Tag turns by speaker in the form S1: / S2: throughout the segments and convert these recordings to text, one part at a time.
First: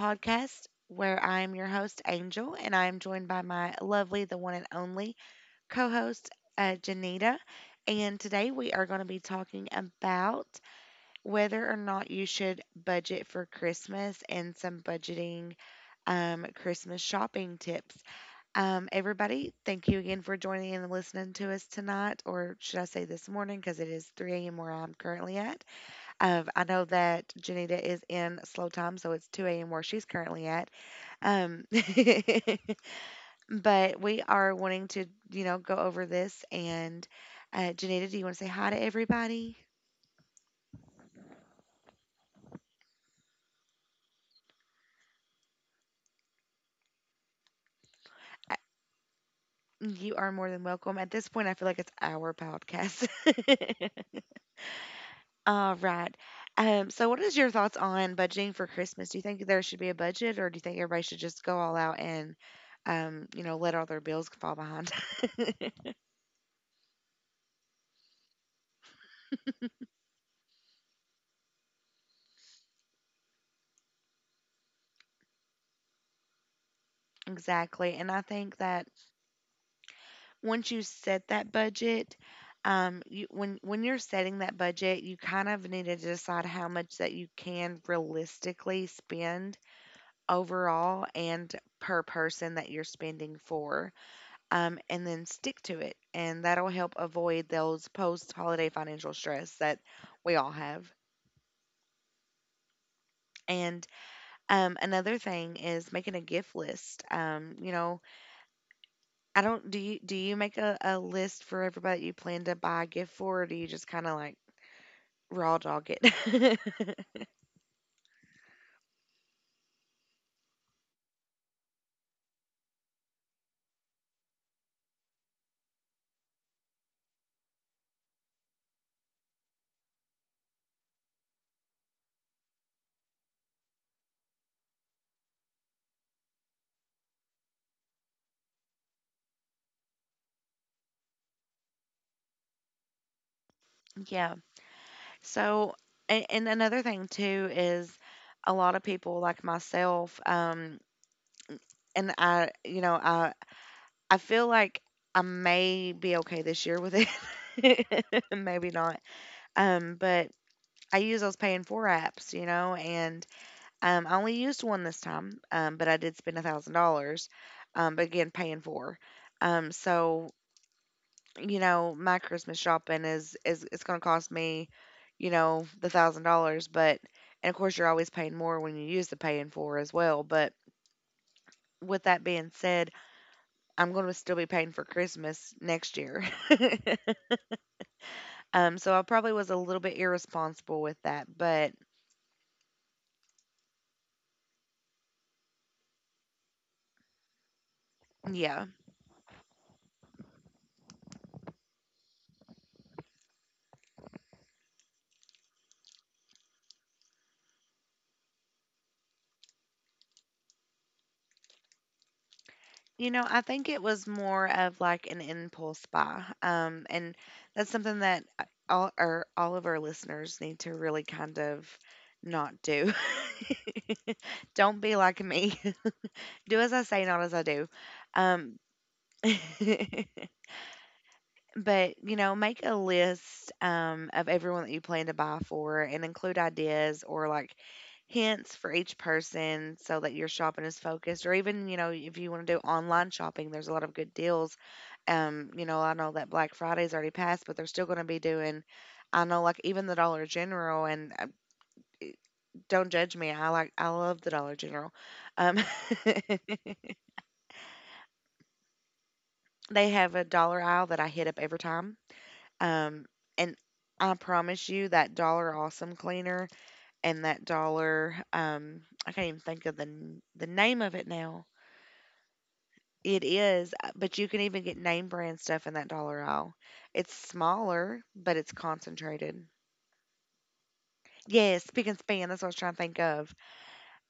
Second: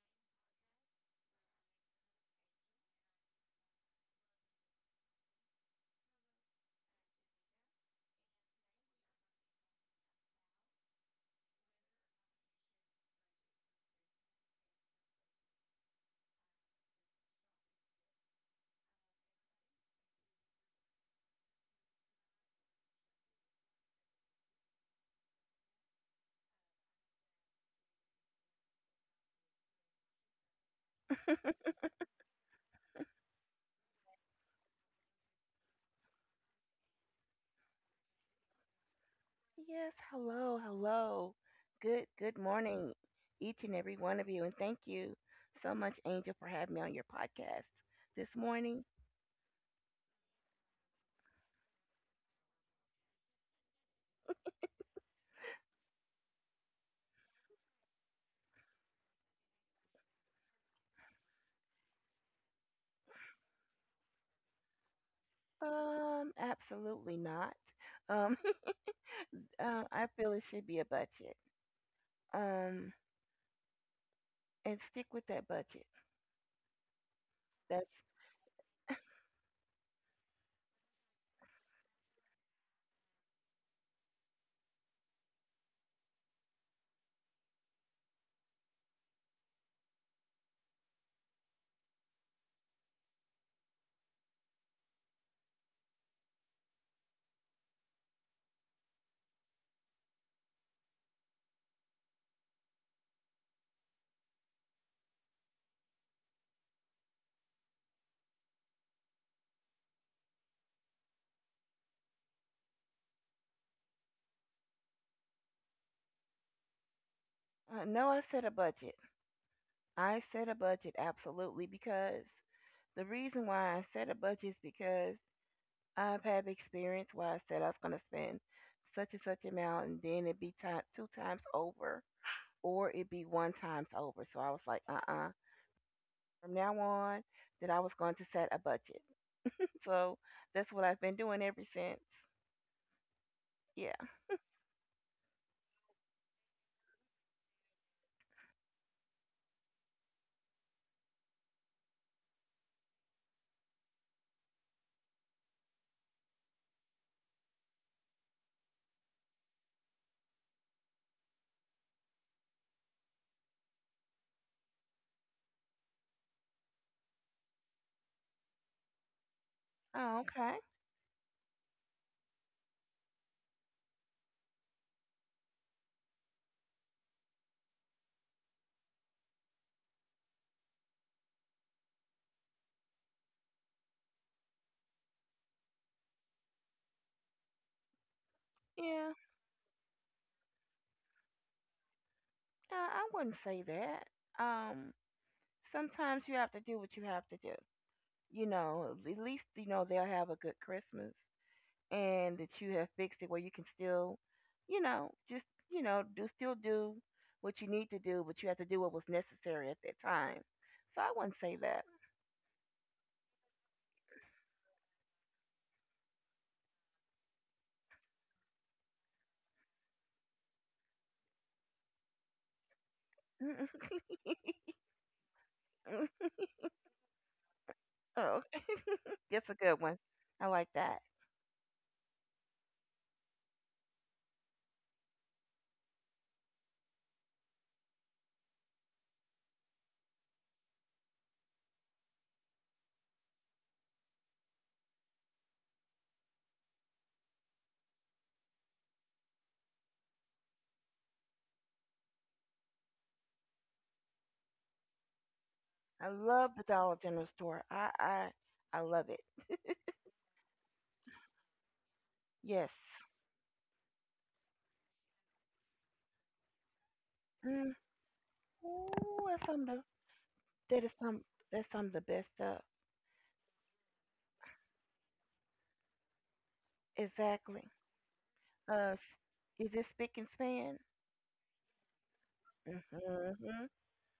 S1: Podcast, where I'm your host, Angel, and I'm joined by my lovely, the one and only co host, Janita. And today we are going to be talking about whether or not you should budget for Christmas and some budgeting Christmas shopping tips. Everybody, thank you again for joining in and listening to us tonight, or should I say this morning, because it is 3 a.m. where I'm currently at. I know that Janita is in slow time, so it's 2 a.m. where she's currently at. Um, but we are wanting to, you know, go over this. And Janita, do you want to say hi to everybody?
S2: Yes, hello, hello. Good morning, each and every one of you, and thank you so much, Angel, for having me on your podcast this
S1: Uh,
S2: morning.
S1: You are more than welcome. At this point, I feel like it's our podcast. All right. So, what is your thoughts on budgeting for Christmas? Do you think there should be a budget, or do you think everybody should just go all out and, let all their bills fall behind?
S2: Absolutely not. Um, I feel it should be a budget. Um, and stick with that budget. That's
S1: Exactly. And I think that once you set that budget, you, when you're setting that budget, you kind of need to decide how much that you can realistically spend overall and per person that you're spending for, and then stick to it, and that'll help avoid those post-holiday financial stress that we all have. And another thing is making a gift list. You know, I don't. Do you make a list for everybody you plan to buy a gift for, or do you just kind of like raw dog it.
S2: no, I said a budget. I said a budget, absolutely, because the reason why I said a budget is because I've had experience where I said I was going to spend such and such amount, and then it'd be time, two times over, or it'd be one times over. So I was like, uh. From now on, that I was going to set a budget. So that's what I've been doing ever since. Yeah.
S1: Yeah. So, and another thing too is a lot of people like myself, and I, you know, I feel like I may be okay this year with it. Maybe not. But I use those pay and for apps, you know, and I only used one this time, but I did spend $1,000. But again, paying for.
S2: Oh,
S1: So
S2: okay.
S1: you know, my Christmas shopping is it's going to cost me, you know, the 1,000 dollars. But and of course, you're always paying more when you use the paying for as well. But with that being said, I'm going to still be paying for Christmas next year. So I
S2: Yeah.
S1: probably was a little bit irresponsible with that, but
S2: I wouldn't say that. Um, sometimes you have to do what you have to do. You
S1: yeah.
S2: know, at least, you know, they'll have a good Christmas. And that you have fixed it where you can still, just do still do what you need to do, but you have to do what was necessary at that time. So I wouldn't say that.
S1: You know, I think it was more of like an impulse buy. And that's something that I- all our all of our listeners need to really kind of not do. Don't be like me. Do as I say, not as I do.
S2: Oh,
S1: Um,
S2: okay. That's a good one. I like that.
S1: but you know, make a list of everyone that you plan to buy for, and include ideas or like hints for each person so that your shopping is focused, or even, you know, if you want to do online shopping, there's a lot of good deals. You know, I know that Black Friday's already passed, but they're still going to be doing. I know, like, even the Dollar General and don't judge me, I like, I love the Dollar General. um
S2: I love the Dollar General store. I love it.
S1: they have a dollar aisle that I hit up every time.
S2: Yes.
S1: um and I promise you that dollar Awesome cleaner and that
S2: Mm.
S1: dollar I
S2: Ooh,
S1: can't
S2: that's
S1: even
S2: some of
S1: think
S2: the,
S1: of the the
S2: that
S1: name
S2: is
S1: of it
S2: some
S1: now.
S2: that's some of the best stuff.
S1: It is, but you can even get name brand stuff in that dollar aisle. It's
S2: Exactly.
S1: smaller, but it's
S2: Uh,
S1: concentrated.
S2: is it spick and span?
S1: Yes, Spick and Span. That's what I was trying to think of.
S2: Mm-hmm.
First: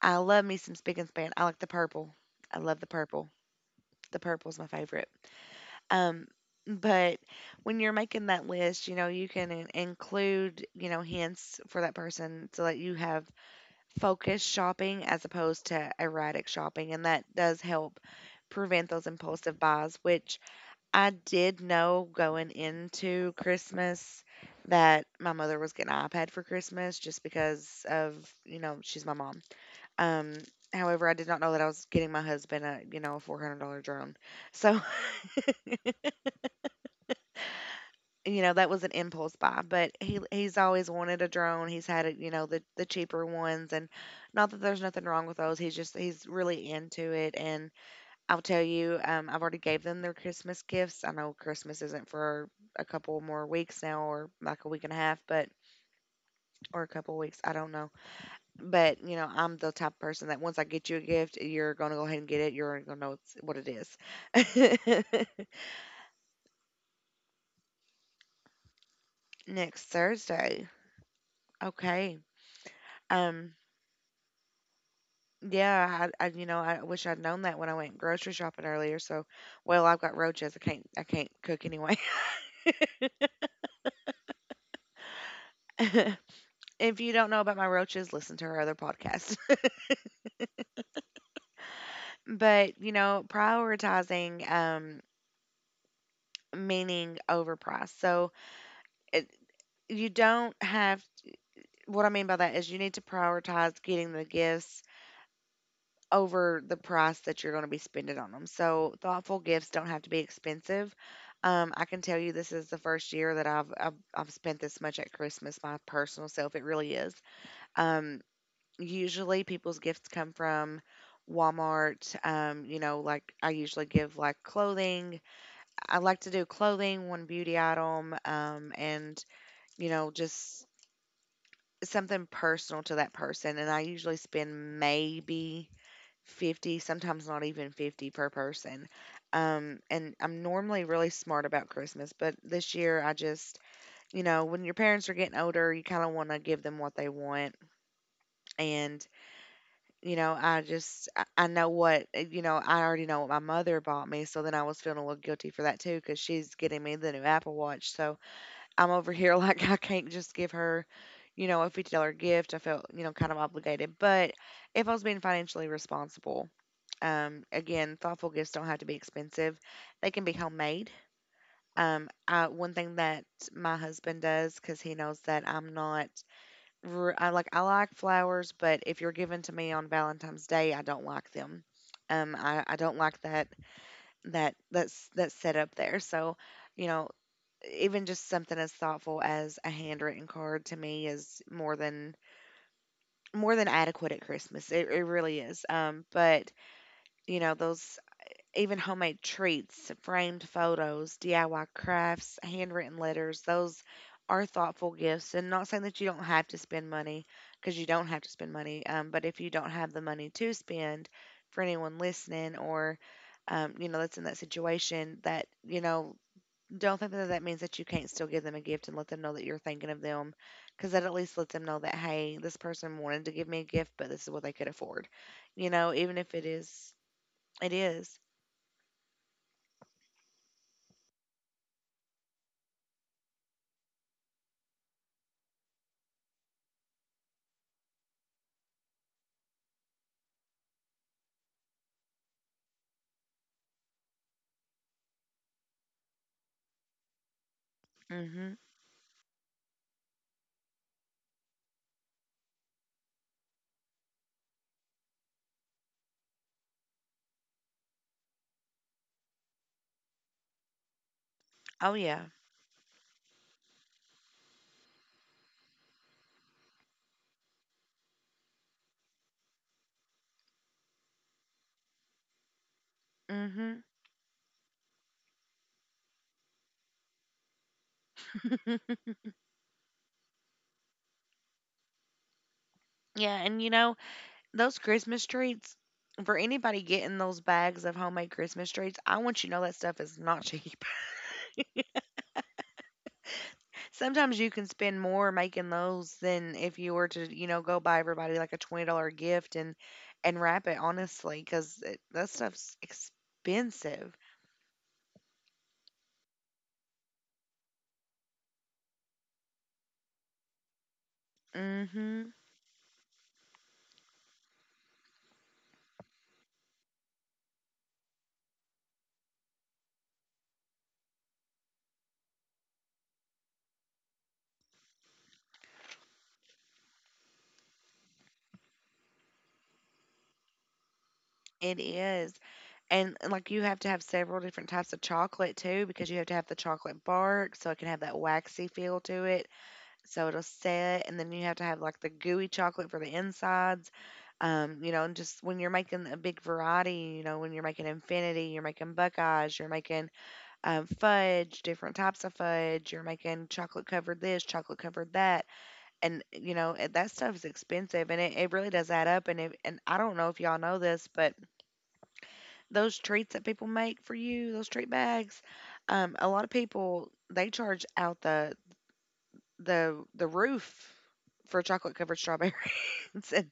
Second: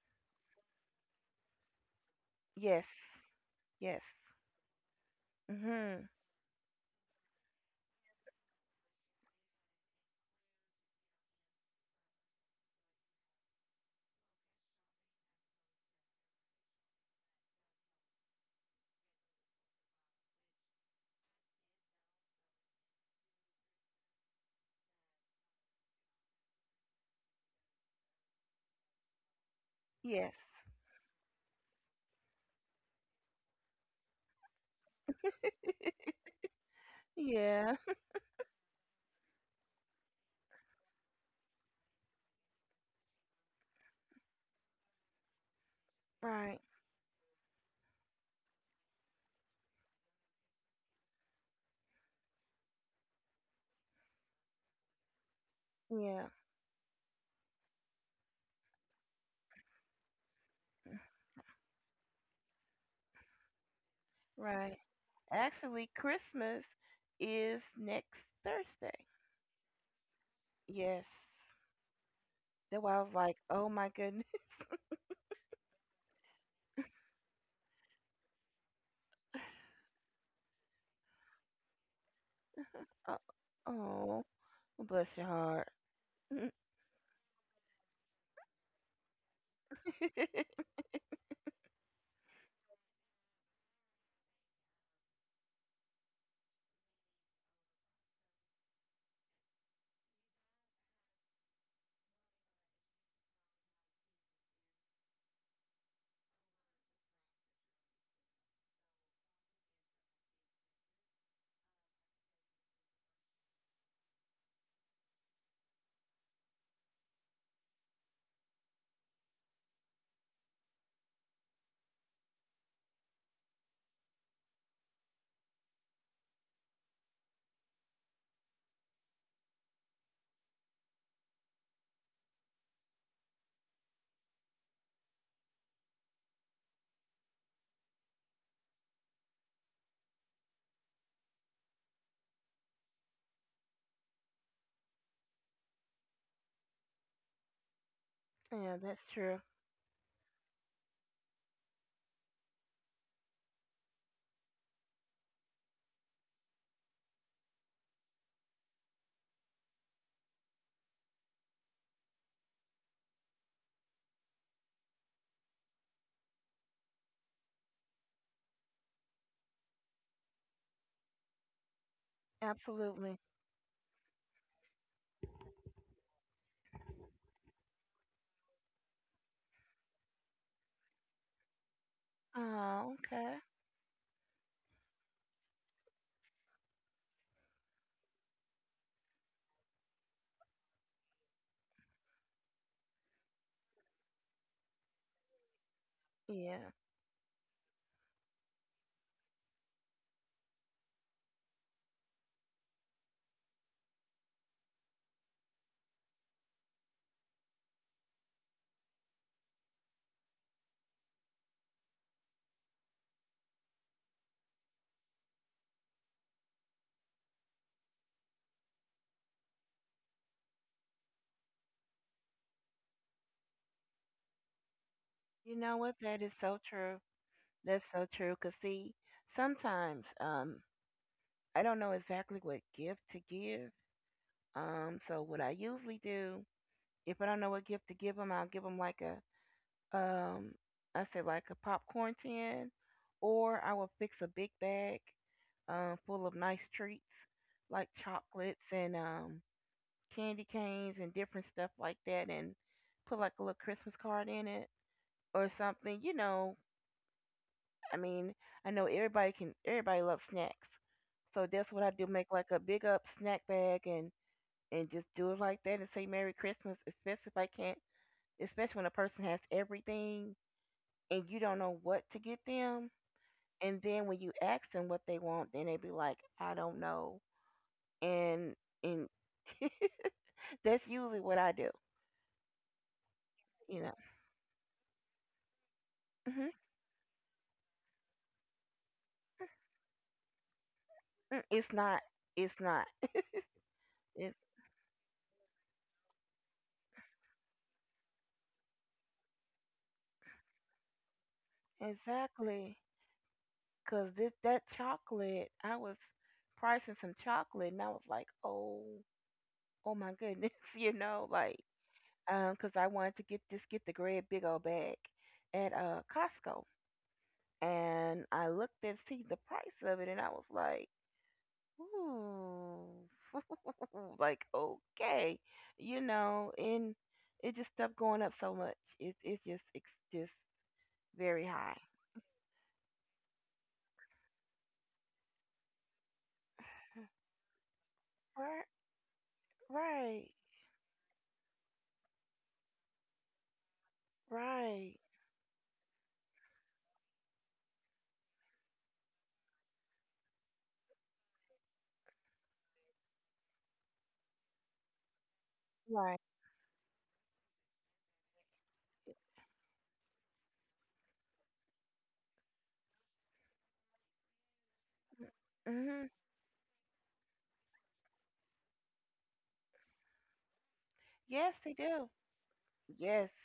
S1: I love me some Spick and Span. I like the purple. I love
S2: Yes.
S1: the purple.
S2: Yes.
S1: The purple's my favorite.
S2: Hmm.
S1: Um, but when you're making that list, you know, you can include, you know, hints for that person so that you have focused shopping as opposed to erratic shopping. And that does help prevent those impulsive buys, which I did know going into Christmas that my mother was getting an iPad for Christmas just because of, you know, she's my mom. Um,
S2: Yes.
S1: however, I did not know that I was getting my husband a, you know, a $400 drone. So,
S2: Yeah.
S1: you know, that was an impulse buy, but he's always wanted a drone. He's had it, you know, the cheaper ones, and not that there's nothing wrong with those. He's
S2: Right.
S1: really into it. And I'll tell you, I've already gave them their Christmas gifts. I know Christmas isn't for a couple more weeks now, or like a week and a half, but
S2: Yeah.
S1: or a couple weeks. I don't know. But you know, I'm the type of person that once I get you a gift, you're gonna go ahead and get it. You're already gonna know it's, what it is.
S2: Right. Actually, Christmas is next Thursday.
S1: Next Thursday.
S2: Yes.
S1: Okay.
S2: That's why I was like,
S1: Um.
S2: oh my goodness.
S1: Yeah. I. You know. I wish I'd known that when I went grocery shopping earlier. So, well, I've got roaches. I can't. I can't cook anyway.
S2: Oh, oh, bless your heart.
S1: If you don't know about my roaches, listen to her other podcast.
S2: Yeah,
S1: But you know, prioritizing meaning over price. So it, you don't have. What I mean by that is you need to prioritize getting the gifts over the price that you're going to be spending on them. So thoughtful gifts don't have to be expensive. I can tell you, this is the first year that I've spent this much at Christmas my personal self. It really is. um, Usually people's gifts come from Walmart. You know, like I usually give like clothing. I like to do clothing, one beauty item, and you know, just something personal to that person. And I usually spend maybe 50, sometimes not even 50 per person. And I'm normally really smart about Christmas, but this year I just, you know, when your parents are getting older, you kind of want to give them what they want.
S2: that's
S1: And,
S2: true.
S1: you know, I know what, you know, I already know what my mother bought me. So then I was feeling a little guilty for that too, because she's getting me the new Apple Watch. So, I'm over here like I can't just give her, you know, a $50 gift. I felt, you know, kind of obligated. But if I was being financially responsible, again, thoughtful gifts don't have to be expensive. They can be homemade. One thing
S2: Absolutely.
S1: that my husband does, because he knows that I'm not, I like, I like flowers, but if you're given to me on Valentine's Day, I don't like them. I don't
S2: Oh,
S1: like
S2: okay.
S1: that that's that setup there. So, you know, even just something as thoughtful as a handwritten card to me is more than adequate at Christmas. It really is. But
S2: Yeah.
S1: you know those, even homemade treats, framed photos, DIY crafts, handwritten letters, those are thoughtful gifts. And not saying that you don't have to spend money, because you don't have to spend money. But if you don't have the money to spend, for anyone listening or you know, that's in that situation, that, you know, don't think that that means that you can't still give them a gift and let them know that you're thinking of them, because that at least lets them know that, hey, this person wanted to give me a gift, but this is what they could afford.
S2: You
S1: You
S2: know
S1: know,
S2: what?
S1: even
S2: That
S1: if
S2: is
S1: it
S2: so
S1: is,
S2: true.
S1: it
S2: That's so
S1: is.
S2: true. Because, see, sometimes I don't know exactly what gift to give. So, what I usually do. If I don't know what gift to give them, I'll give them like a um I said like a popcorn tin, or I will fix a big bag full of nice treats like
S1: Mm-hmm.
S2: chocolates and candy canes and different stuff like that, and put like a little Christmas card in it or something. I mean, I know everybody loves snacks, so that's what
S1: Oh,
S2: I do.
S1: yeah.
S2: Make like a big up snack bag and just do it like that and say Merry Christmas, especially if I can't. Especially when a person has everything and you don't know what to get them.
S1: Mm-hmm.
S2: And then when you ask them what they want, then they be like, I don't know. And and that's usually what I do,
S1: Yeah. And, you
S2: you
S1: know,
S2: know.
S1: those Christmas treats, for
S2: hmm
S1: anybody getting those bags of homemade Christmas treats, I want you to know that stuff is not cheap.
S2: It's not. It's not.
S1: Sometimes you
S2: It's
S1: can spend more making those than if you were to, you know, go buy everybody like a $20 gift and wrap it. Honestly, because that stuff's
S2: exactly
S1: expensive.
S2: because this, that chocolate, I was pricing some chocolate, and I was like, oh, oh my goodness, you know, like,
S1: Mhm.
S2: because I wanted to get just get the red big old bag at Costco. And I looked and see the price of it, and I was like, ooh, like, okay, and it just stopped going up so much. It's just very
S1: It
S2: high.
S1: is. And, like, you have to have several different types of chocolate too, because you have to have the chocolate bark so it can have that waxy
S2: Right,
S1: feel to it so
S2: right,
S1: it'll set, and then you have to have like the gooey chocolate for the insides. You
S2: right,
S1: know, and just when you're making a big variety, you know, when you're making infinity, you're making buckeyes, you're making fudge, different types of fudge. You're making chocolate covered this, chocolate covered that, and
S2: right.
S1: you know eh, that stuff's expensive, and it really does add up. And if, and I don't know if y'all know this, but those treats that people make for you, those treat bags,
S2: Mhm.
S1: a lot of people they charge out the the roof
S2: Yes,
S1: for
S2: they
S1: chocolate
S2: do.
S1: covered strawberries
S2: Yes,
S1: and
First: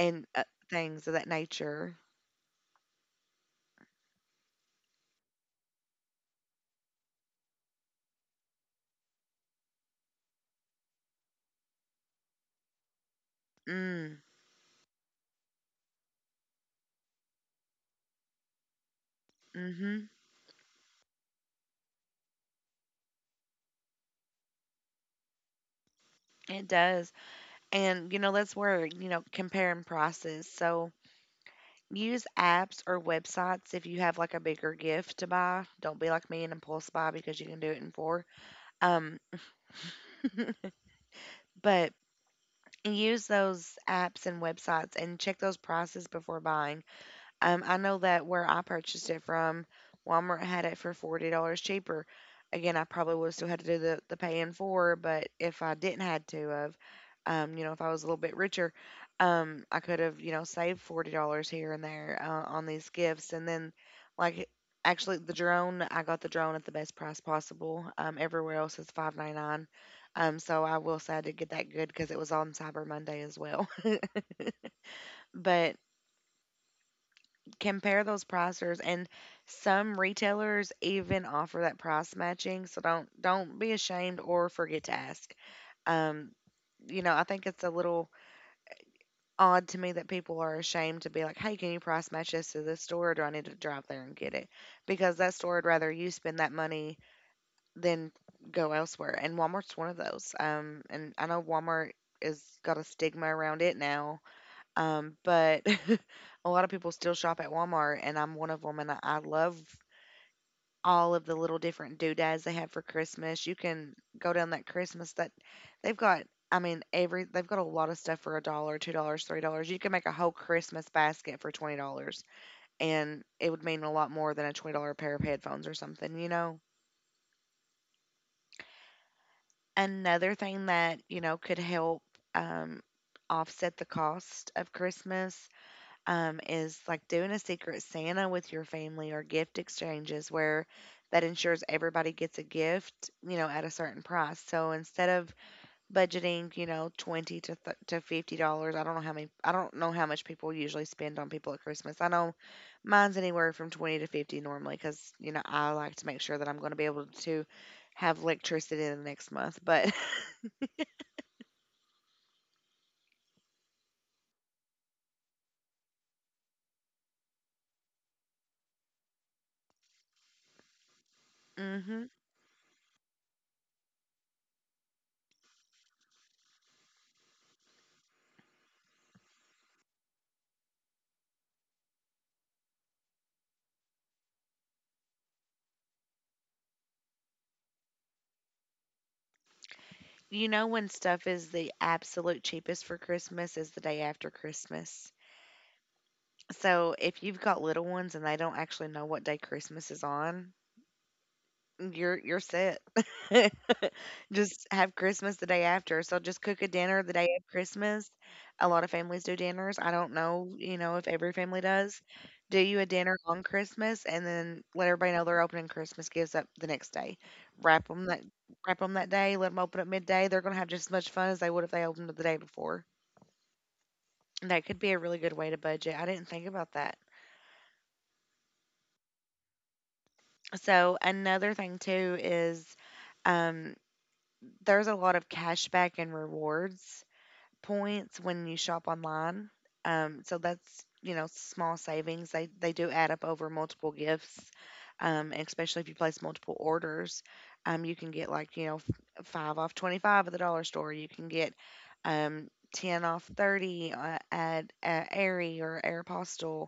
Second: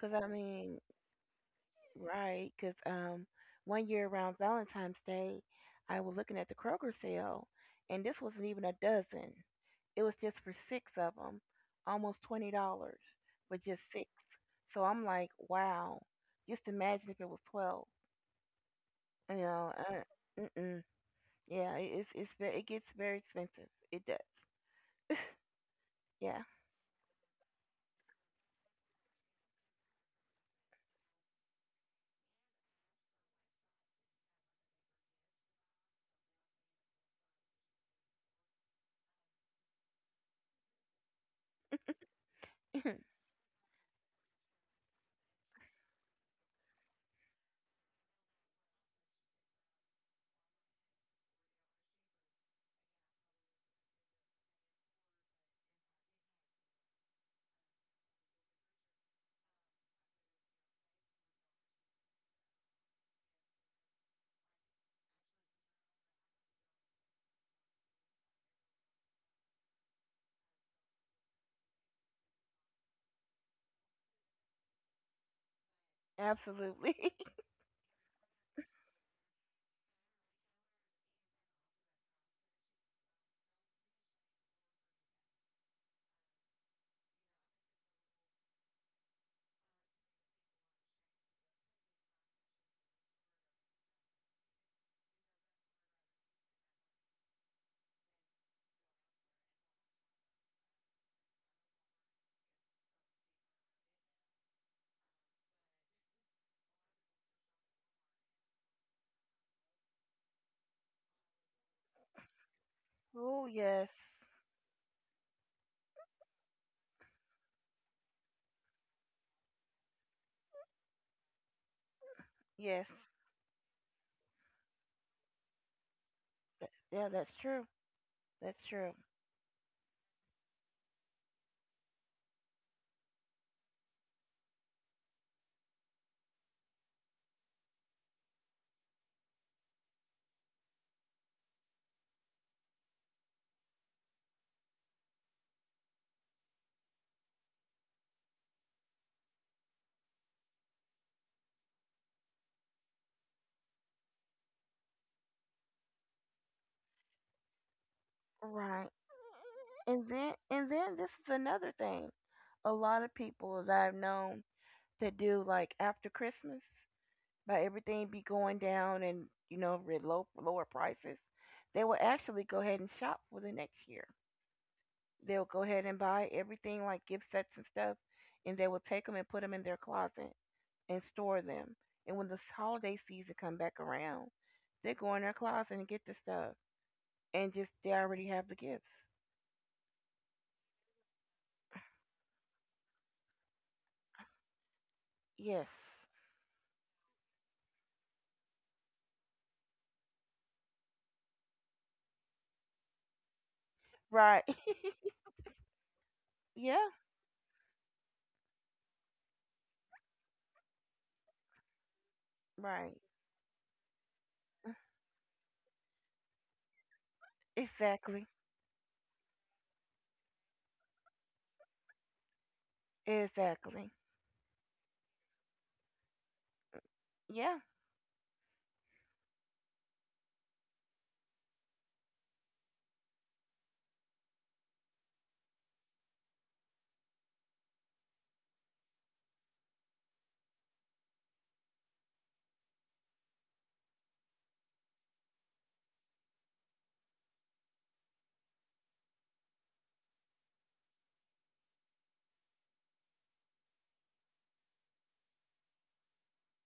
S2: cause I
S1: uh,
S2: mean,
S1: things of that nature.
S2: right, cause one year around Valentine's Day, I was looking at the Kroger sale, and this wasn't even a dozen. It was just for six of them, almost $20 for just six.
S1: Mm,
S2: So I'm like, wow. Just imagine if it was 12. You know,
S1: mhm.
S2: uh, mm-mm. Yeah, it's very. It gets very expensive. It does. Yeah.
S1: It does. And you know, that's where, you know, comparing prices. So use apps or websites if you have like a bigger gift to buy. Don't be like me and impulse buy because you can do it in four. Um, but use those apps and websites and check those prices before buying. I know that where I purchased it from, Walmart had it for $40 cheaper. Again, I probably would have still had to do the pay in four, but if I didn't had to of, if I was a little bit richer, I could have, saved $40 here and there on these gifts. And then, like, actually, I got the drone at the best price possible. Everywhere else is 599. So I will say I did get that good because it was on Cyber Monday as well. But
S2: Absolutely.
S1: compare those pricers, and some retailers even offer that price matching, so don't be ashamed or forget to ask. um I think it's a little odd to me that people are ashamed to be like, hey, can you price match this to this store, or do I need to drive there and get it, because that store would rather you spend that money than go elsewhere. And Walmart's one of those. And I know Walmart is got a stigma around it now. But a lot of people still shop at Walmart, and I'm one of them, and I love all of the little different doodads they have for
S2: Oh
S1: Christmas. You
S2: yes,
S1: can go down that Christmas that they've got. I mean, every they've got a lot of stuff for a dollar, $2, $3. You can make a whole Christmas basket for $20,
S2: yes.
S1: and it would mean a lot more than a $20 pair of headphones or something, you know.
S2: Yeah, that's true. That's true.
S1: Another thing that you know could help um, offset the cost of Christmas is like doing a secret Santa with your family or gift exchanges where that ensures everybody gets a gift, you know, at a certain price. So instead of budgeting, you know, 20 to to $50, I don't know how many, I don't know how much people usually spend on people at Christmas. I know mine's anywhere from 20 to 50 normally because you know I like to make sure that I'm going to be able to have electricity
S2: Right.
S1: in the next month, but.
S2: And then this is another thing. A lot of people that I've known that do like after Christmas, by everything be going down and lower prices, they will
S1: Hmm.
S2: actually go ahead and shop for the next year. They'll go ahead and buy everything like gift sets and stuff, and they will take them and put them in their closet and store them. And when this holiday season come back around, they go in their closet and get the stuff, and just they already have the gifts.
S1: You know when stuff is the absolute cheapest for Christmas is the day after Christmas.
S2: Yes,
S1: So if you've got little ones and they don't actually know what day Christmas is on, you're set.
S2: right.
S1: Just have Christmas the day after. So just cook a
S2: Yeah,
S1: dinner the day of Christmas. A lot of families do dinners. I don't know, you know, if every family does. Do you a
S2: right.
S1: dinner on Christmas, and then let everybody know they're opening Christmas gifts up the next day. Wrap them that
S2: Exactly.
S1: wrap them that day. Let them open up midday. They're gonna have just as much fun as they would if they opened it the day before.
S2: Exactly.
S1: That could be a really good way to budget. I didn't think about that.
S2: Yeah.
S1: So another thing too is um, there's a lot of cashback and rewards points when you shop online. So that's you know small savings. They do add up over multiple gifts, and especially if you place multiple orders. You can get like you know five off 25 at the dollar store. You can get um, ten off 30 at Aerie or Aeropostale.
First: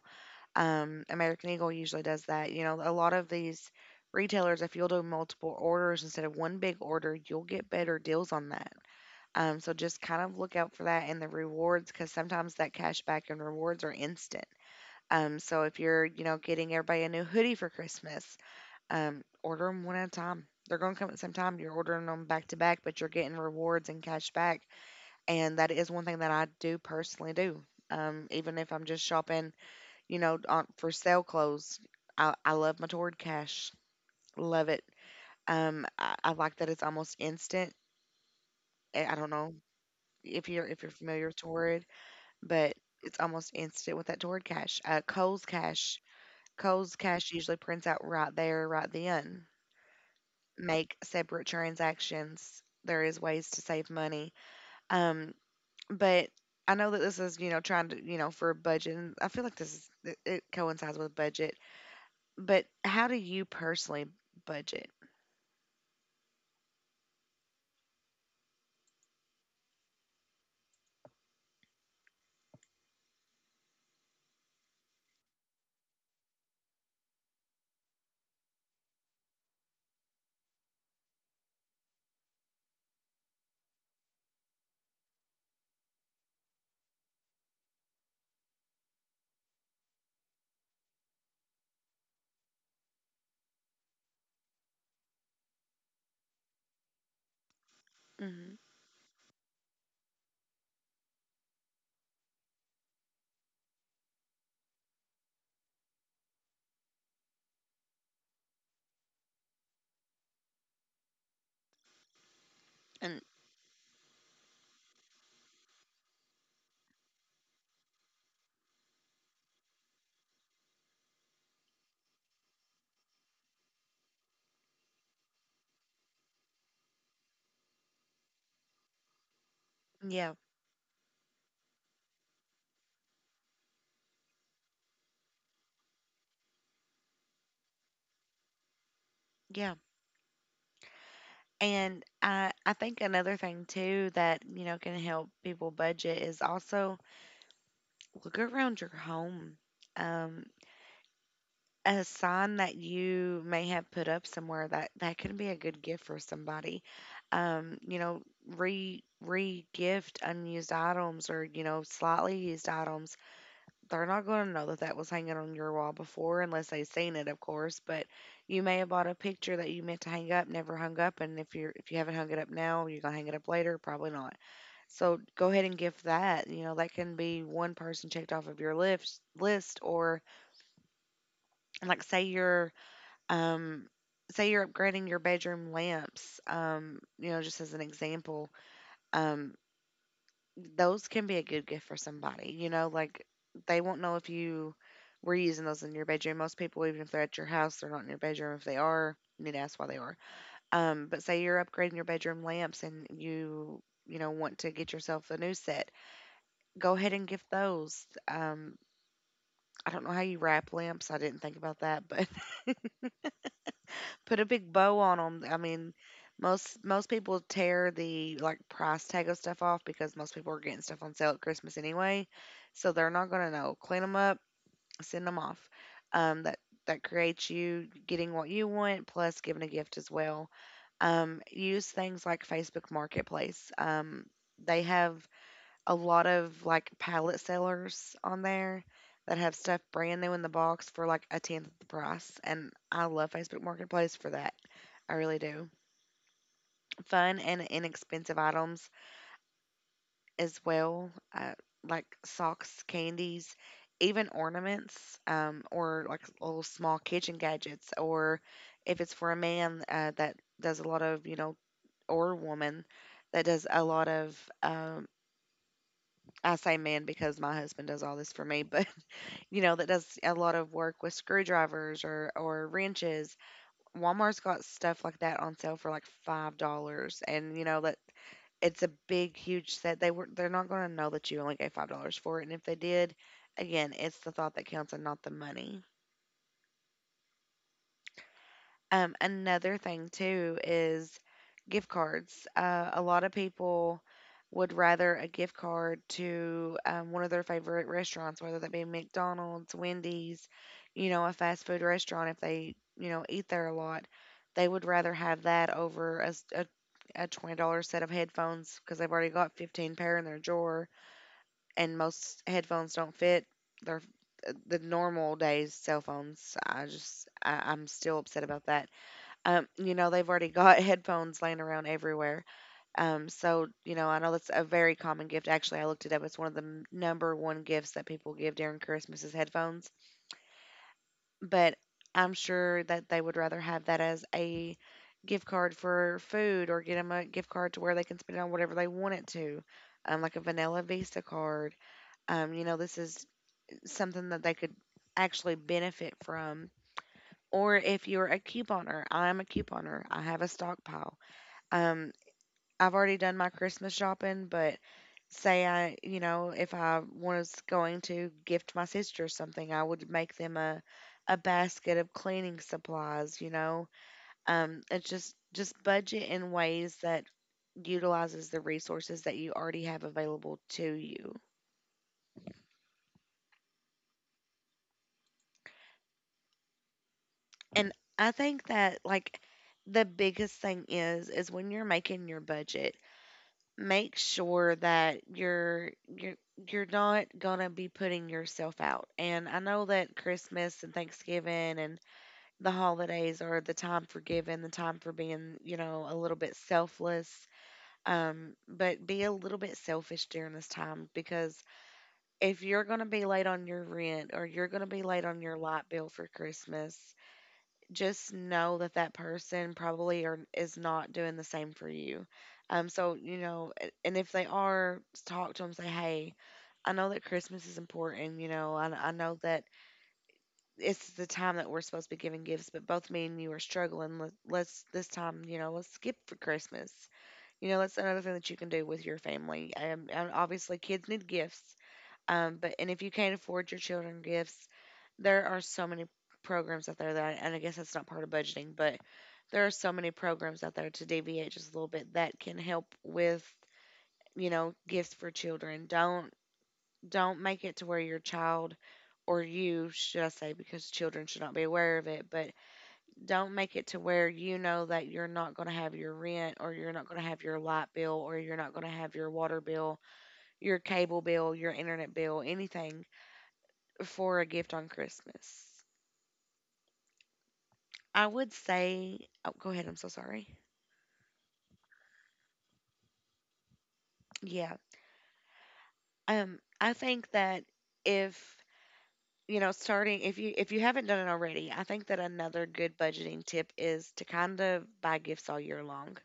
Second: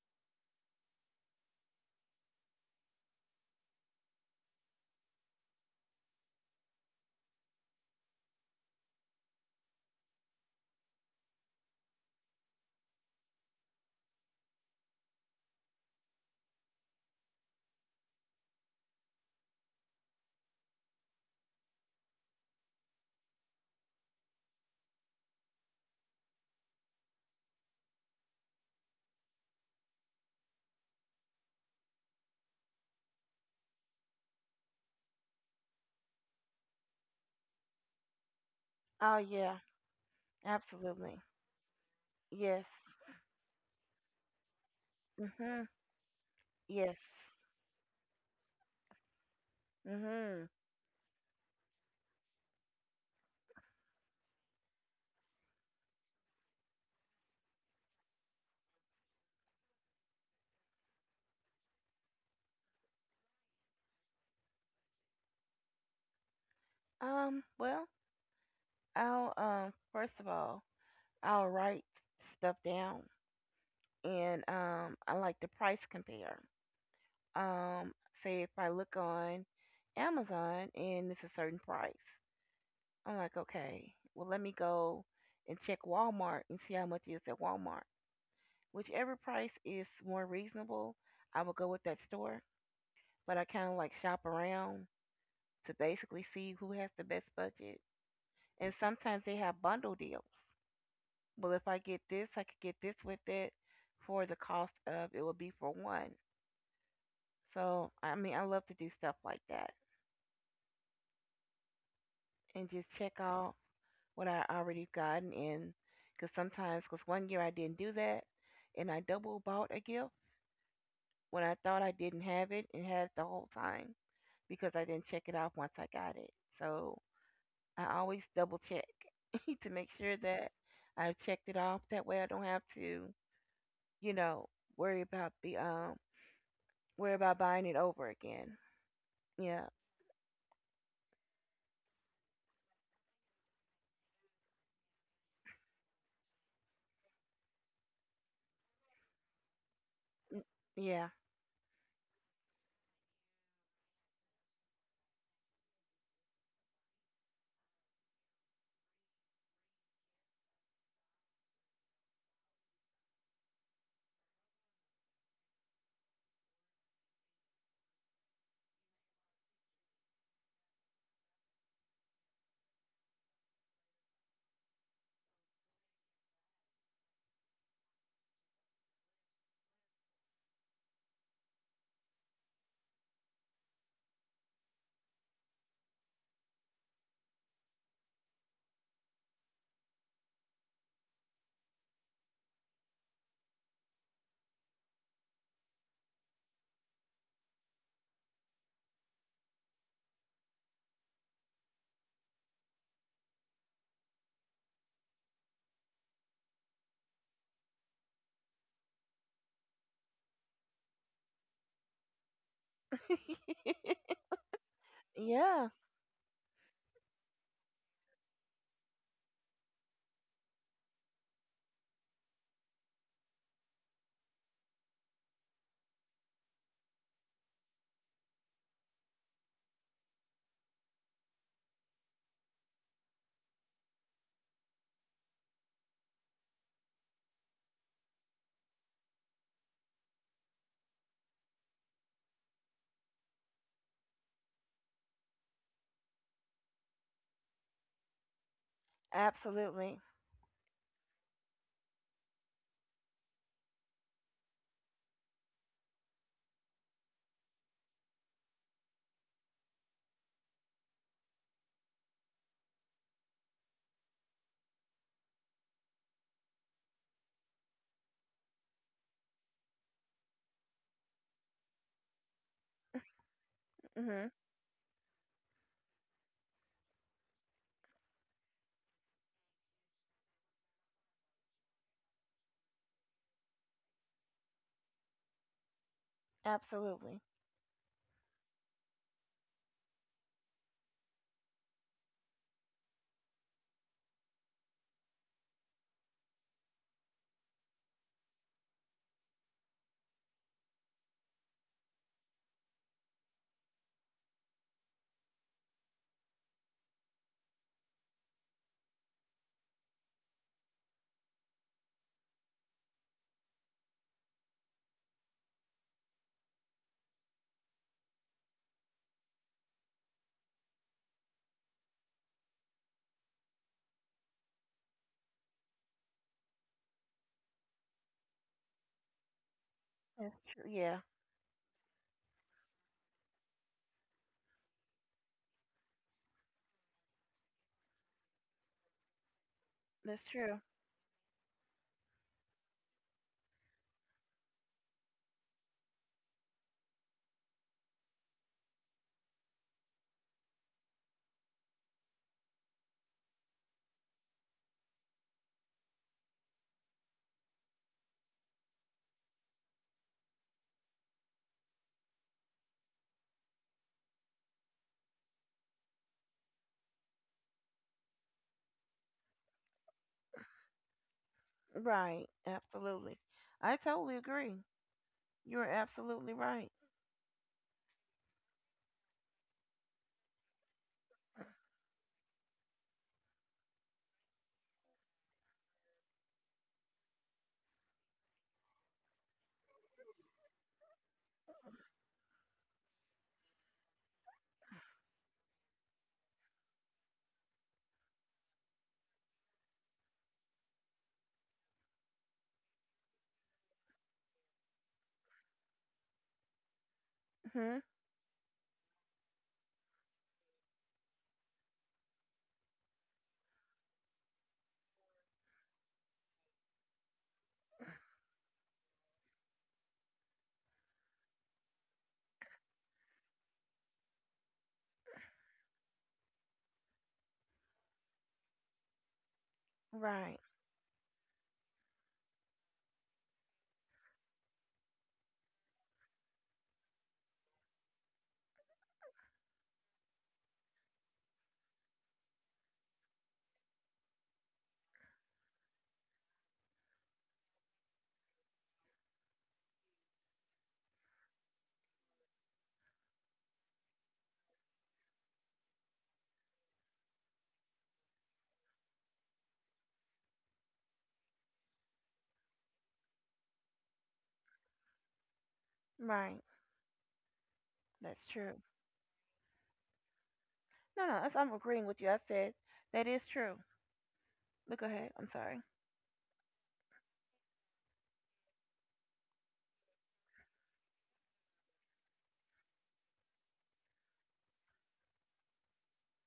S1: American Eagle usually does that. You know, a lot of these retailers, if you'll do multiple orders instead of one big order, you'll get better deals on that. So just kind of look out for that and the rewards because sometimes that cash back and rewards are instant. So if you're, you know, getting everybody a new hoodie for Christmas, order them one at a time. They're going to come at some time. You're ordering them back to back, but you're getting rewards and cash back. And that is one thing that I do personally do. Even if I'm just shopping you know, on for sale clothes. I love my Torrid Cash. Love it. I like that it's almost instant. I
S2: Oh
S1: don't know
S2: yeah.
S1: if you're
S2: Absolutely.
S1: familiar with Torrid,
S2: Yes.
S1: but it's almost instant with that Torrid Cash. Kohl's
S2: Mhm.
S1: Cash. Kohl's
S2: Yes.
S1: Cash usually prints out right there, right then.
S2: Mhm.
S1: Make separate transactions. There is ways to save money. Um, but I know that this is you know trying to you know for a budget. And I feel like this is it coincides with budget. But how do you personally budget?
S2: Well, I'll. First of all, I'll write stuff down, and I like to price compare. Um, say if I look on Amazon and it's a certain price, I'm like, okay, well let me go and check Walmart and see how much it is at Walmart. Whichever price is more reasonable, I will go with that store. But I kind of like shop around to basically see who has the best budget.
S1: Hmm.
S2: And sometimes they have bundle deals. Well, if I get this, I could get this with it for the cost of it would be for one. So, I mean, I love to do stuff like that and just check
S1: And
S2: out what I already gotten in. Because one year I didn't do that and I double bought a gift when I thought I didn't have it and had it the whole time because I didn't check it off once I got it. So, I always double check to make sure
S1: yeah,
S2: that I've checked it off. That way I don't have to you know, worry about the um worry about buying it over again. Yeah.
S1: yeah. And I think another thing too that you know can help people budget is also look around your home.
S2: N-
S1: Um,
S2: Yeah.
S1: a sign that you may have put up somewhere that that could be a good gift for somebody. You know, re gift unused items or you know slightly used items. They're not going to know that that was hanging on your wall before unless they've seen it, of course. But you may have bought a picture that you meant to hang up, never hung up, and if you haven't hung it up now, you're going to hang it up later, probably not. So go ahead and give that, you know, that can be one person checked off of your list or like um say you're upgrading your bedroom lamps you know just as an example. um. Those can be a good gift for somebody. You know, like they won't know if you were using those in your bedroom. Most people, even if they're at your house, they're not in your bedroom. If they are, you need to ask why they are. But say you're upgrading your bedroom lamps, and you know want to get yourself a new set. Go ahead and gift those. I don't know how you wrap lamps. I didn't think about that, but put a big bow on them. I
S2: Yeah.
S1: mean, most people tear the like price tag of stuff off because most people are getting stuff on sale at Christmas anyway, so they're not gonna know. Clean them up, send them off. Um, that that creates you getting what you want plus giving a gift as well. Use things like Facebook Marketplace. They have a lot of, like, pallet sellers on there that have stuff brand new in the box for, like, a 10th of the price, and I love Facebook Marketplace for that. I really do. Fun and inexpensive items
S2: Absolutely.
S1: as well, like socks, candies, even ornaments, or like little small kitchen gadgets, or if it's for a man that does a lot of, you know, or a woman that does a lot of, um, I say man because my husband does all this for me, but you know, that does a lot of work with screwdrivers or wrenches.
S2: Mhm.
S1: Walmart's got stuff like that on sale for like $5, and you know that it's a big, huge set. They're not going to know that you only gave $5 for it, and if they did, again, it's the thought that counts and not the money.
S2: Absolutely.
S1: Another thing too is gift cards. A lot of people would rather a gift card to one of their favorite restaurants, whether that be McDonald's, Wendy's, you know, a fast food restaurant. If they, you know, eat there a lot, they would rather have that over a $20 set of headphones because they've already got 15 pair in their drawer, and most headphones don't fit their the normal days cell phones. I'm still upset about that. You know, they've already got headphones laying around everywhere. You know, I know that's a very common gift. Actually, I looked it up. It's one of the number one gifts that people give during Christmas is headphones.
S2: That's true. Yeah.
S1: But I'm sure that they would rather have that as a gift card for food, or get them a gift card to where they can spend it on whatever they want it to,
S2: That's
S1: like a
S2: true.
S1: Vanilla Vista card. You know, this is something that they could actually benefit from. Or if you're a couponer, I'm a couponer. I have a stockpile. Um, I've already done my Christmas shopping, but say I, you know, if I was going to gift my sister something, I would make them a basket of cleaning supplies, you know. It's just budget in ways that utilizes the resources that you already have available to you.
S2: Right. Absolutely. I totally agree. You're absolutely right.
S1: And I think that the biggest thing is when you're making your budget, make sure that you're not gonna be putting yourself out. And I know that Christmas and Thanksgiving and the holidays are the time for giving, the time for being, you know, a little bit selfless. But be a little bit selfish during this time because if you're gonna be late on your rent or you're gonna be late on your light bill for Christmas,
S2: Mhm.
S1: just know that that person is not doing the same for you. You know, and if they are, talk to them, say, hey, I know that Christmas is important, you know, I know that it's the time that we're supposed to be giving gifts, but both me and you are struggling. Let's, this time, you know, let's skip for Christmas. You know, that's another thing that you can do with your family. And
S2: Right.
S1: obviously, kids need gifts. But and if you can't afford your children gifts, there are so many programs out there that, and I guess that's not part of budgeting, but there are so many programs out there to deviate just a little bit that can help with, you know, gifts for children. Don't make it to where your child or you should I say, because children should not be aware of it, but don't make it to where you know that you're not going to have your rent or you're not going to have your light bill or you're not going to have your water bill, your cable bill, your internet bill, anything for a gift on Christmas.
S2: Right. That's
S1: I
S2: true.
S1: would say, oh, go ahead. I'm so sorry.
S2: No, no, I'm agreeing with you. I said that is true.
S1: Yeah.
S2: But go ahead. I'm sorry.
S1: I think that if you know, starting if you haven't done it already, I think that another good budgeting tip is to kind of buy gifts all year long.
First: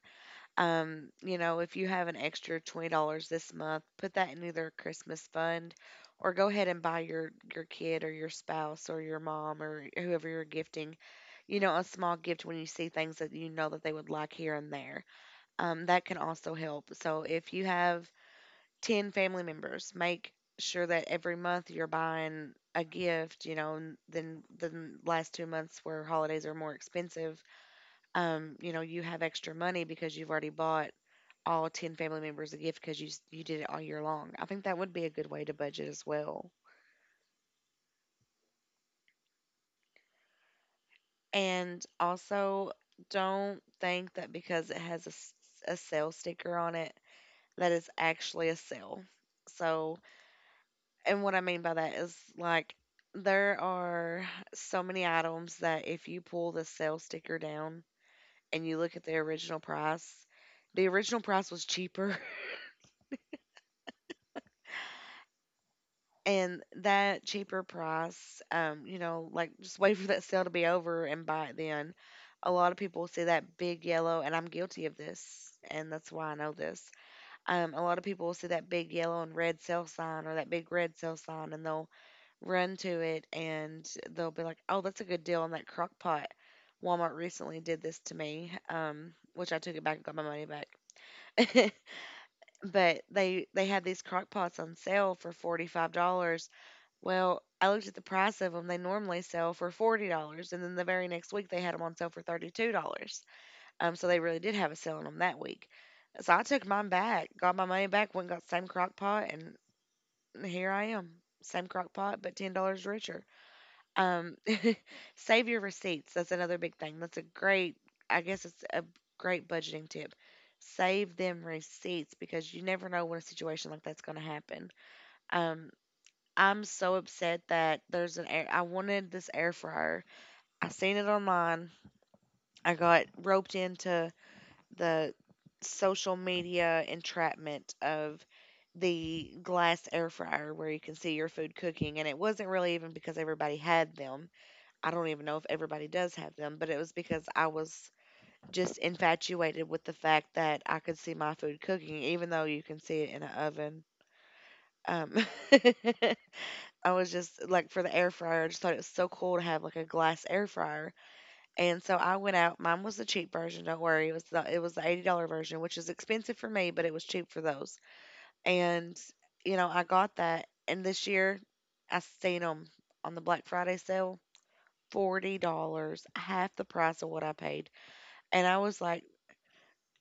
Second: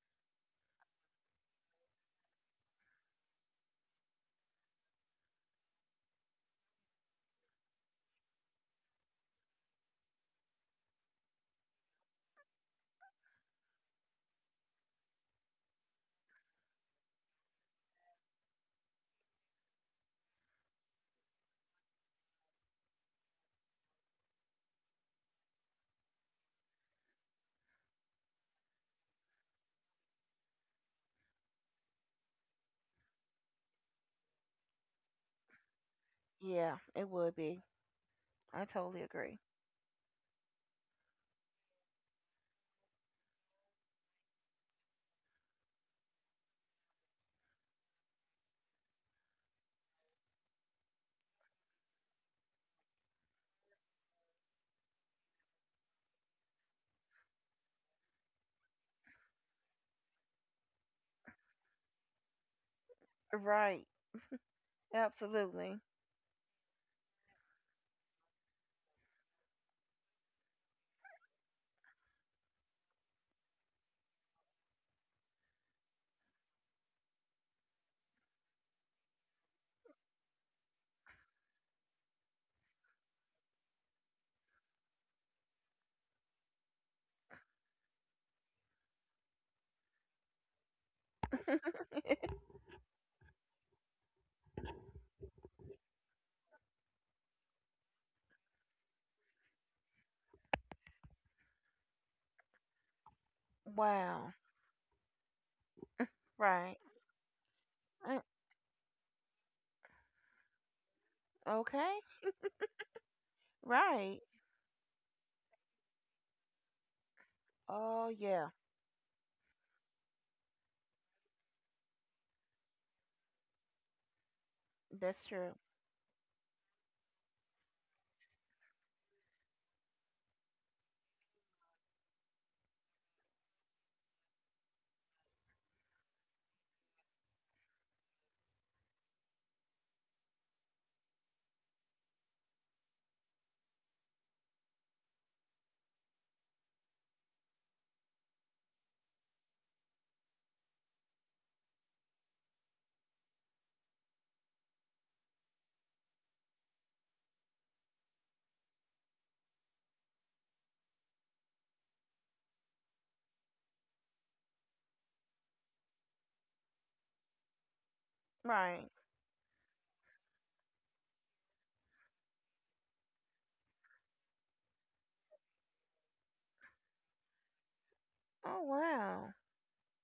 S1: You know, if you have an extra $20 this month, put that in either a Christmas fund or go ahead and buy your kid or your spouse or your mom or whoever you're gifting, you know, a small gift when you see things that you know that they would like here and there. That can also help. So if you have 10 family members, make sure that every month you're buying a gift, you know, and then the last 2 months where holidays are more expensive, you know, you have extra money because you've already bought all 10 family members a gift because you did it all year long. I think that would be a good way to budget as well.
S2: Yeah, it would be. I totally agree.
S1: And also, don't think that because it has a sale sticker on it, that it's actually a sale. So, And what I mean by that is like there are so many items that if you pull the sale sticker down and you look at the original price was cheaper.
S2: Right. Absolutely.
S1: And that cheaper price, you know, like just wait for that sale to be over and buy it then. A lot of people see that big yellow, and I'm guilty of this, and that's why I know this. A lot of people will see that big yellow and red sale sign or that big red sale sign, and they'll run to it and they'll be like, "Oh, that's a good deal on that crock pot." Walmart recently did this to me, which I took it back and got my money back. But they had these crock pots on sale for $45. Well, I looked at the price of them. They normally sell for $40, and then the very next week they had them on sale for $32. So they
S2: Wow.
S1: really did have a sale on them that week. So I took
S2: Right.
S1: mine back, got my money back,
S2: Uh,
S1: went and got the same crock pot, and here I am. Same crock
S2: okay.
S1: pot, but $10 richer.
S2: Right.
S1: Um, Save your receipts. That's another big thing. That's a great,
S2: Oh
S1: I guess
S2: yeah,
S1: it's a great budgeting tip. Save them receipts because you never know when a situation like that's going to happen.
S2: that's true.
S1: Um, I'm so upset that there's an air. I wanted this air fryer. I seen it online. I got roped into the social media entrapment of the glass air fryer where you can see your food cooking. And it wasn't really even because everybody had them. I don't even know if everybody does have them, but it was because I was just infatuated with the fact that I could see my food cooking, even though you can see it in an oven. Um, I was just like, for the air fryer, I just thought it was so cool to have like a glass air fryer. And so I went out. Mine was the cheap version. Don't worry, it was the $80 version, which is expensive for me, but it was cheap for those.
S2: Right.
S1: And you know I got that. And this year, I seen them on the Black Friday sale $40, half the price of what I paid. And I
S2: Oh
S1: was like,
S2: wow.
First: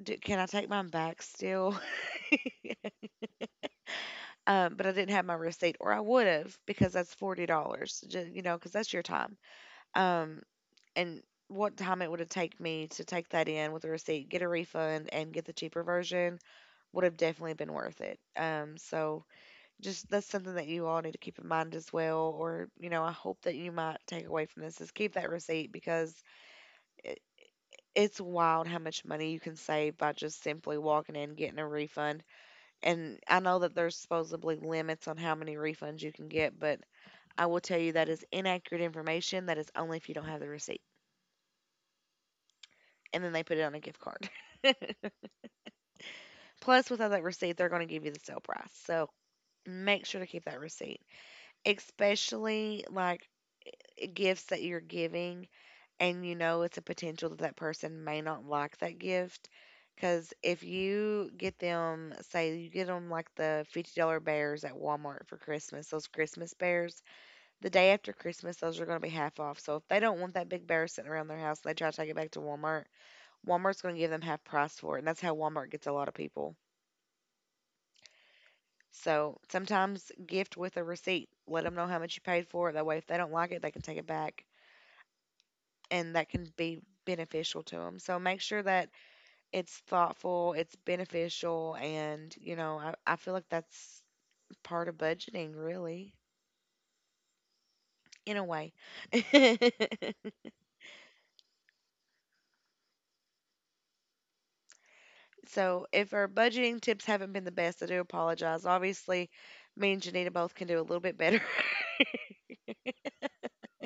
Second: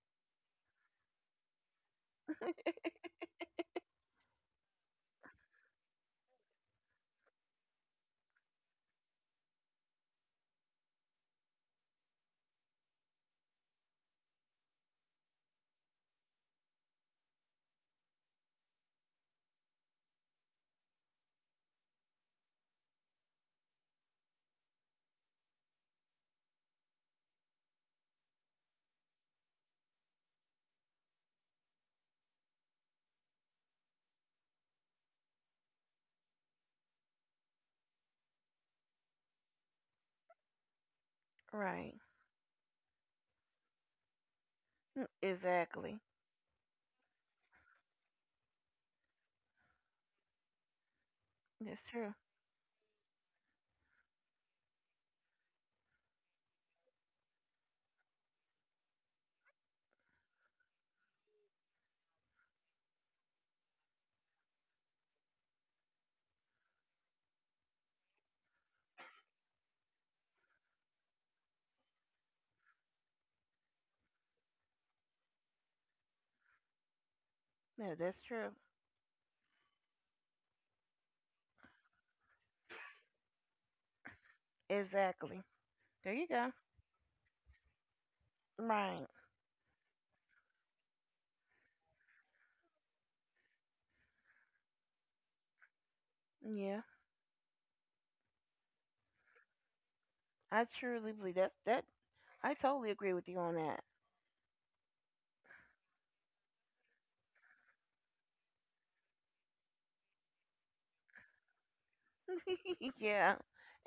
S1: "D- can I take mine back still? But I didn't have my receipt, or I would have, because that's $40, you know, because that's your time. Um, and what time it would have taken me to take that in with a receipt, get a refund, and get the cheaper version would have definitely been worth it. So just that's something that you all need to keep in mind as well. Or you know, I hope that you might take away from this is keep that receipt, because it's wild how much money you can save by just simply walking in and getting a refund. And I know that there's supposedly limits on how many refunds you can get, but I will tell you that is inaccurate information. That is only if you don't have the receipt.
S2: Right.
S1: And then they put it on a gift card.
S2: Mm, exactly.
S1: Plus, without that receipt, they're going to give you the sale price. So make sure to keep that receipt,
S2: That's true.
S1: especially like gifts that you're giving and you know it's a potential that that person may not like that gift, because if you get them, say you get them like the $50 bears at Walmart for Christmas, those Christmas bears, the day after Christmas those are going to be half off. So if they don't want that big bear sitting around their house, they try to take it back to Walmart, Walmart's going to give them half price for it, and that's how Walmart gets a lot of people.
S2: Yeah, that's true.
S1: So sometimes gift with a receipt, let them know how much you paid for it, that way if they don't like it they can take it back
S2: Exactly.
S1: and
S2: There
S1: that
S2: you
S1: can
S2: go.
S1: be beneficial to them. So make sure that
S2: Right.
S1: it's thoughtful, it's beneficial, and you know, I feel like that's part of budgeting, really,
S2: Yeah.
S1: in a way.
S2: I truly believe that I totally agree with you on that.
S1: So if our budgeting tips haven't been the best, I do apologize. Obviously, me and Janita both can do a little bit better.
S2: Yeah.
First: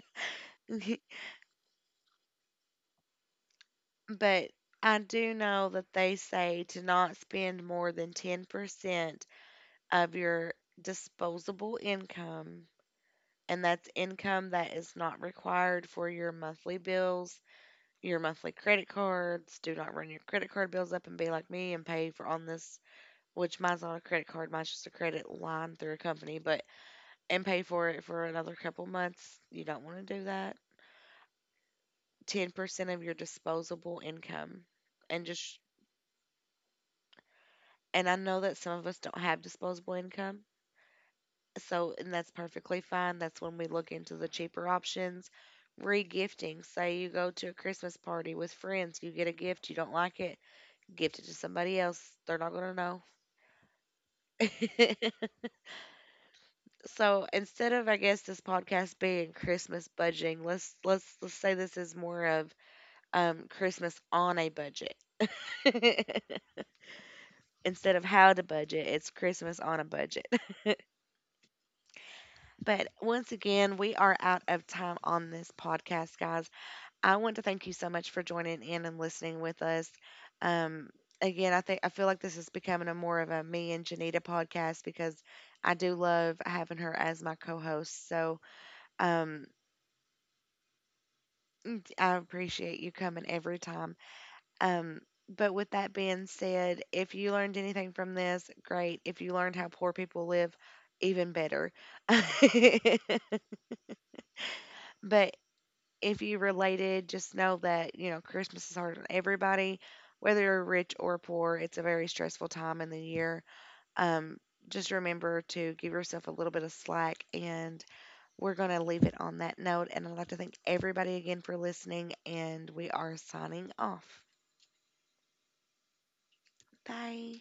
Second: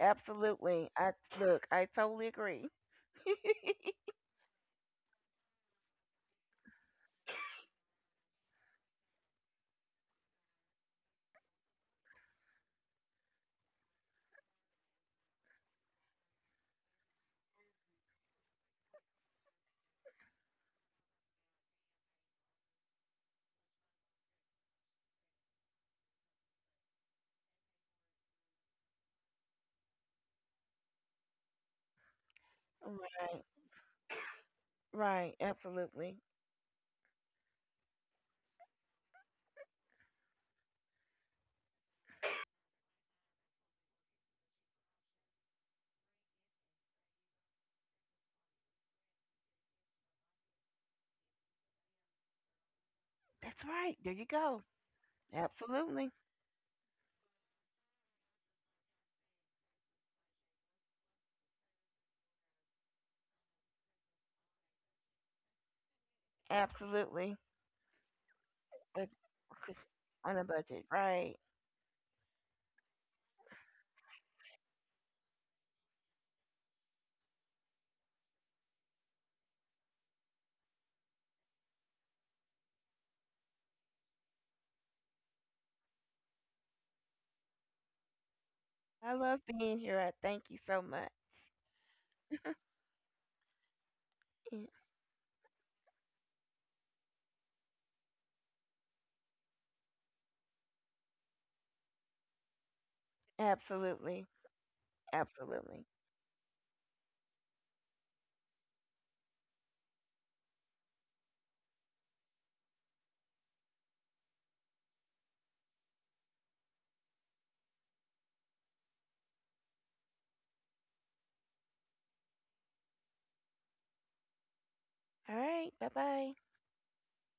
S2: Absolutely. I look, I totally agree.
S1: But I do know that they say to not spend more than 10% of your disposable income, and that's income that is not required for your monthly bills, your monthly credit cards. Do not run your credit card bills up and be like me and pay for on this, which mine's not a credit card, mine's just a credit line through a company, but and pay for it for another couple months. You don't want to do that. 10% of your
S2: Right.
S1: disposable income, and
S2: Right.
S1: just
S2: Absolutely.
S1: and I know that some of us don't have disposable income. So, and that's perfectly fine. That's when we look into the cheaper options. Regifting. Say you go to a Christmas party with friends, you get a gift, you don't like it, gift it to somebody else. They're not going to know.
S2: That's right. There you go. Absolutely.
S1: So instead of I guess this podcast being Christmas budgeting, let's say this is more of Christmas on a budget.
S2: Absolutely.
S1: Instead of how to budget, it's
S2: The
S1: Christmas on
S2: Chris
S1: a budget.
S2: on a budget, right?
S1: But once again, we are out of time on this podcast, guys. I want to thank you so much for joining in and listening with us. Um, Again, I feel like this is becoming a more of a me and Janita podcast because I do love having her as my co-host.
S2: I
S1: Um,
S2: love being here. I thank you so much.
S1: mm, I appreciate you coming every time. Um, but with that being said, if you learned anything from this, great. If you learned how poor people live, even better.
S2: Absolutely.
S1: But
S2: Absolutely.
S1: if you related, just know that, you know, Christmas is hard on everybody, whether you're rich or poor. It's a very stressful time in the year. Um, just remember to give yourself a little bit of slack, and we're going to leave it on that note. And I'd like to thank everybody again for listening, and we are signing off.
S2: All right. Bye bye.
S1: Bye.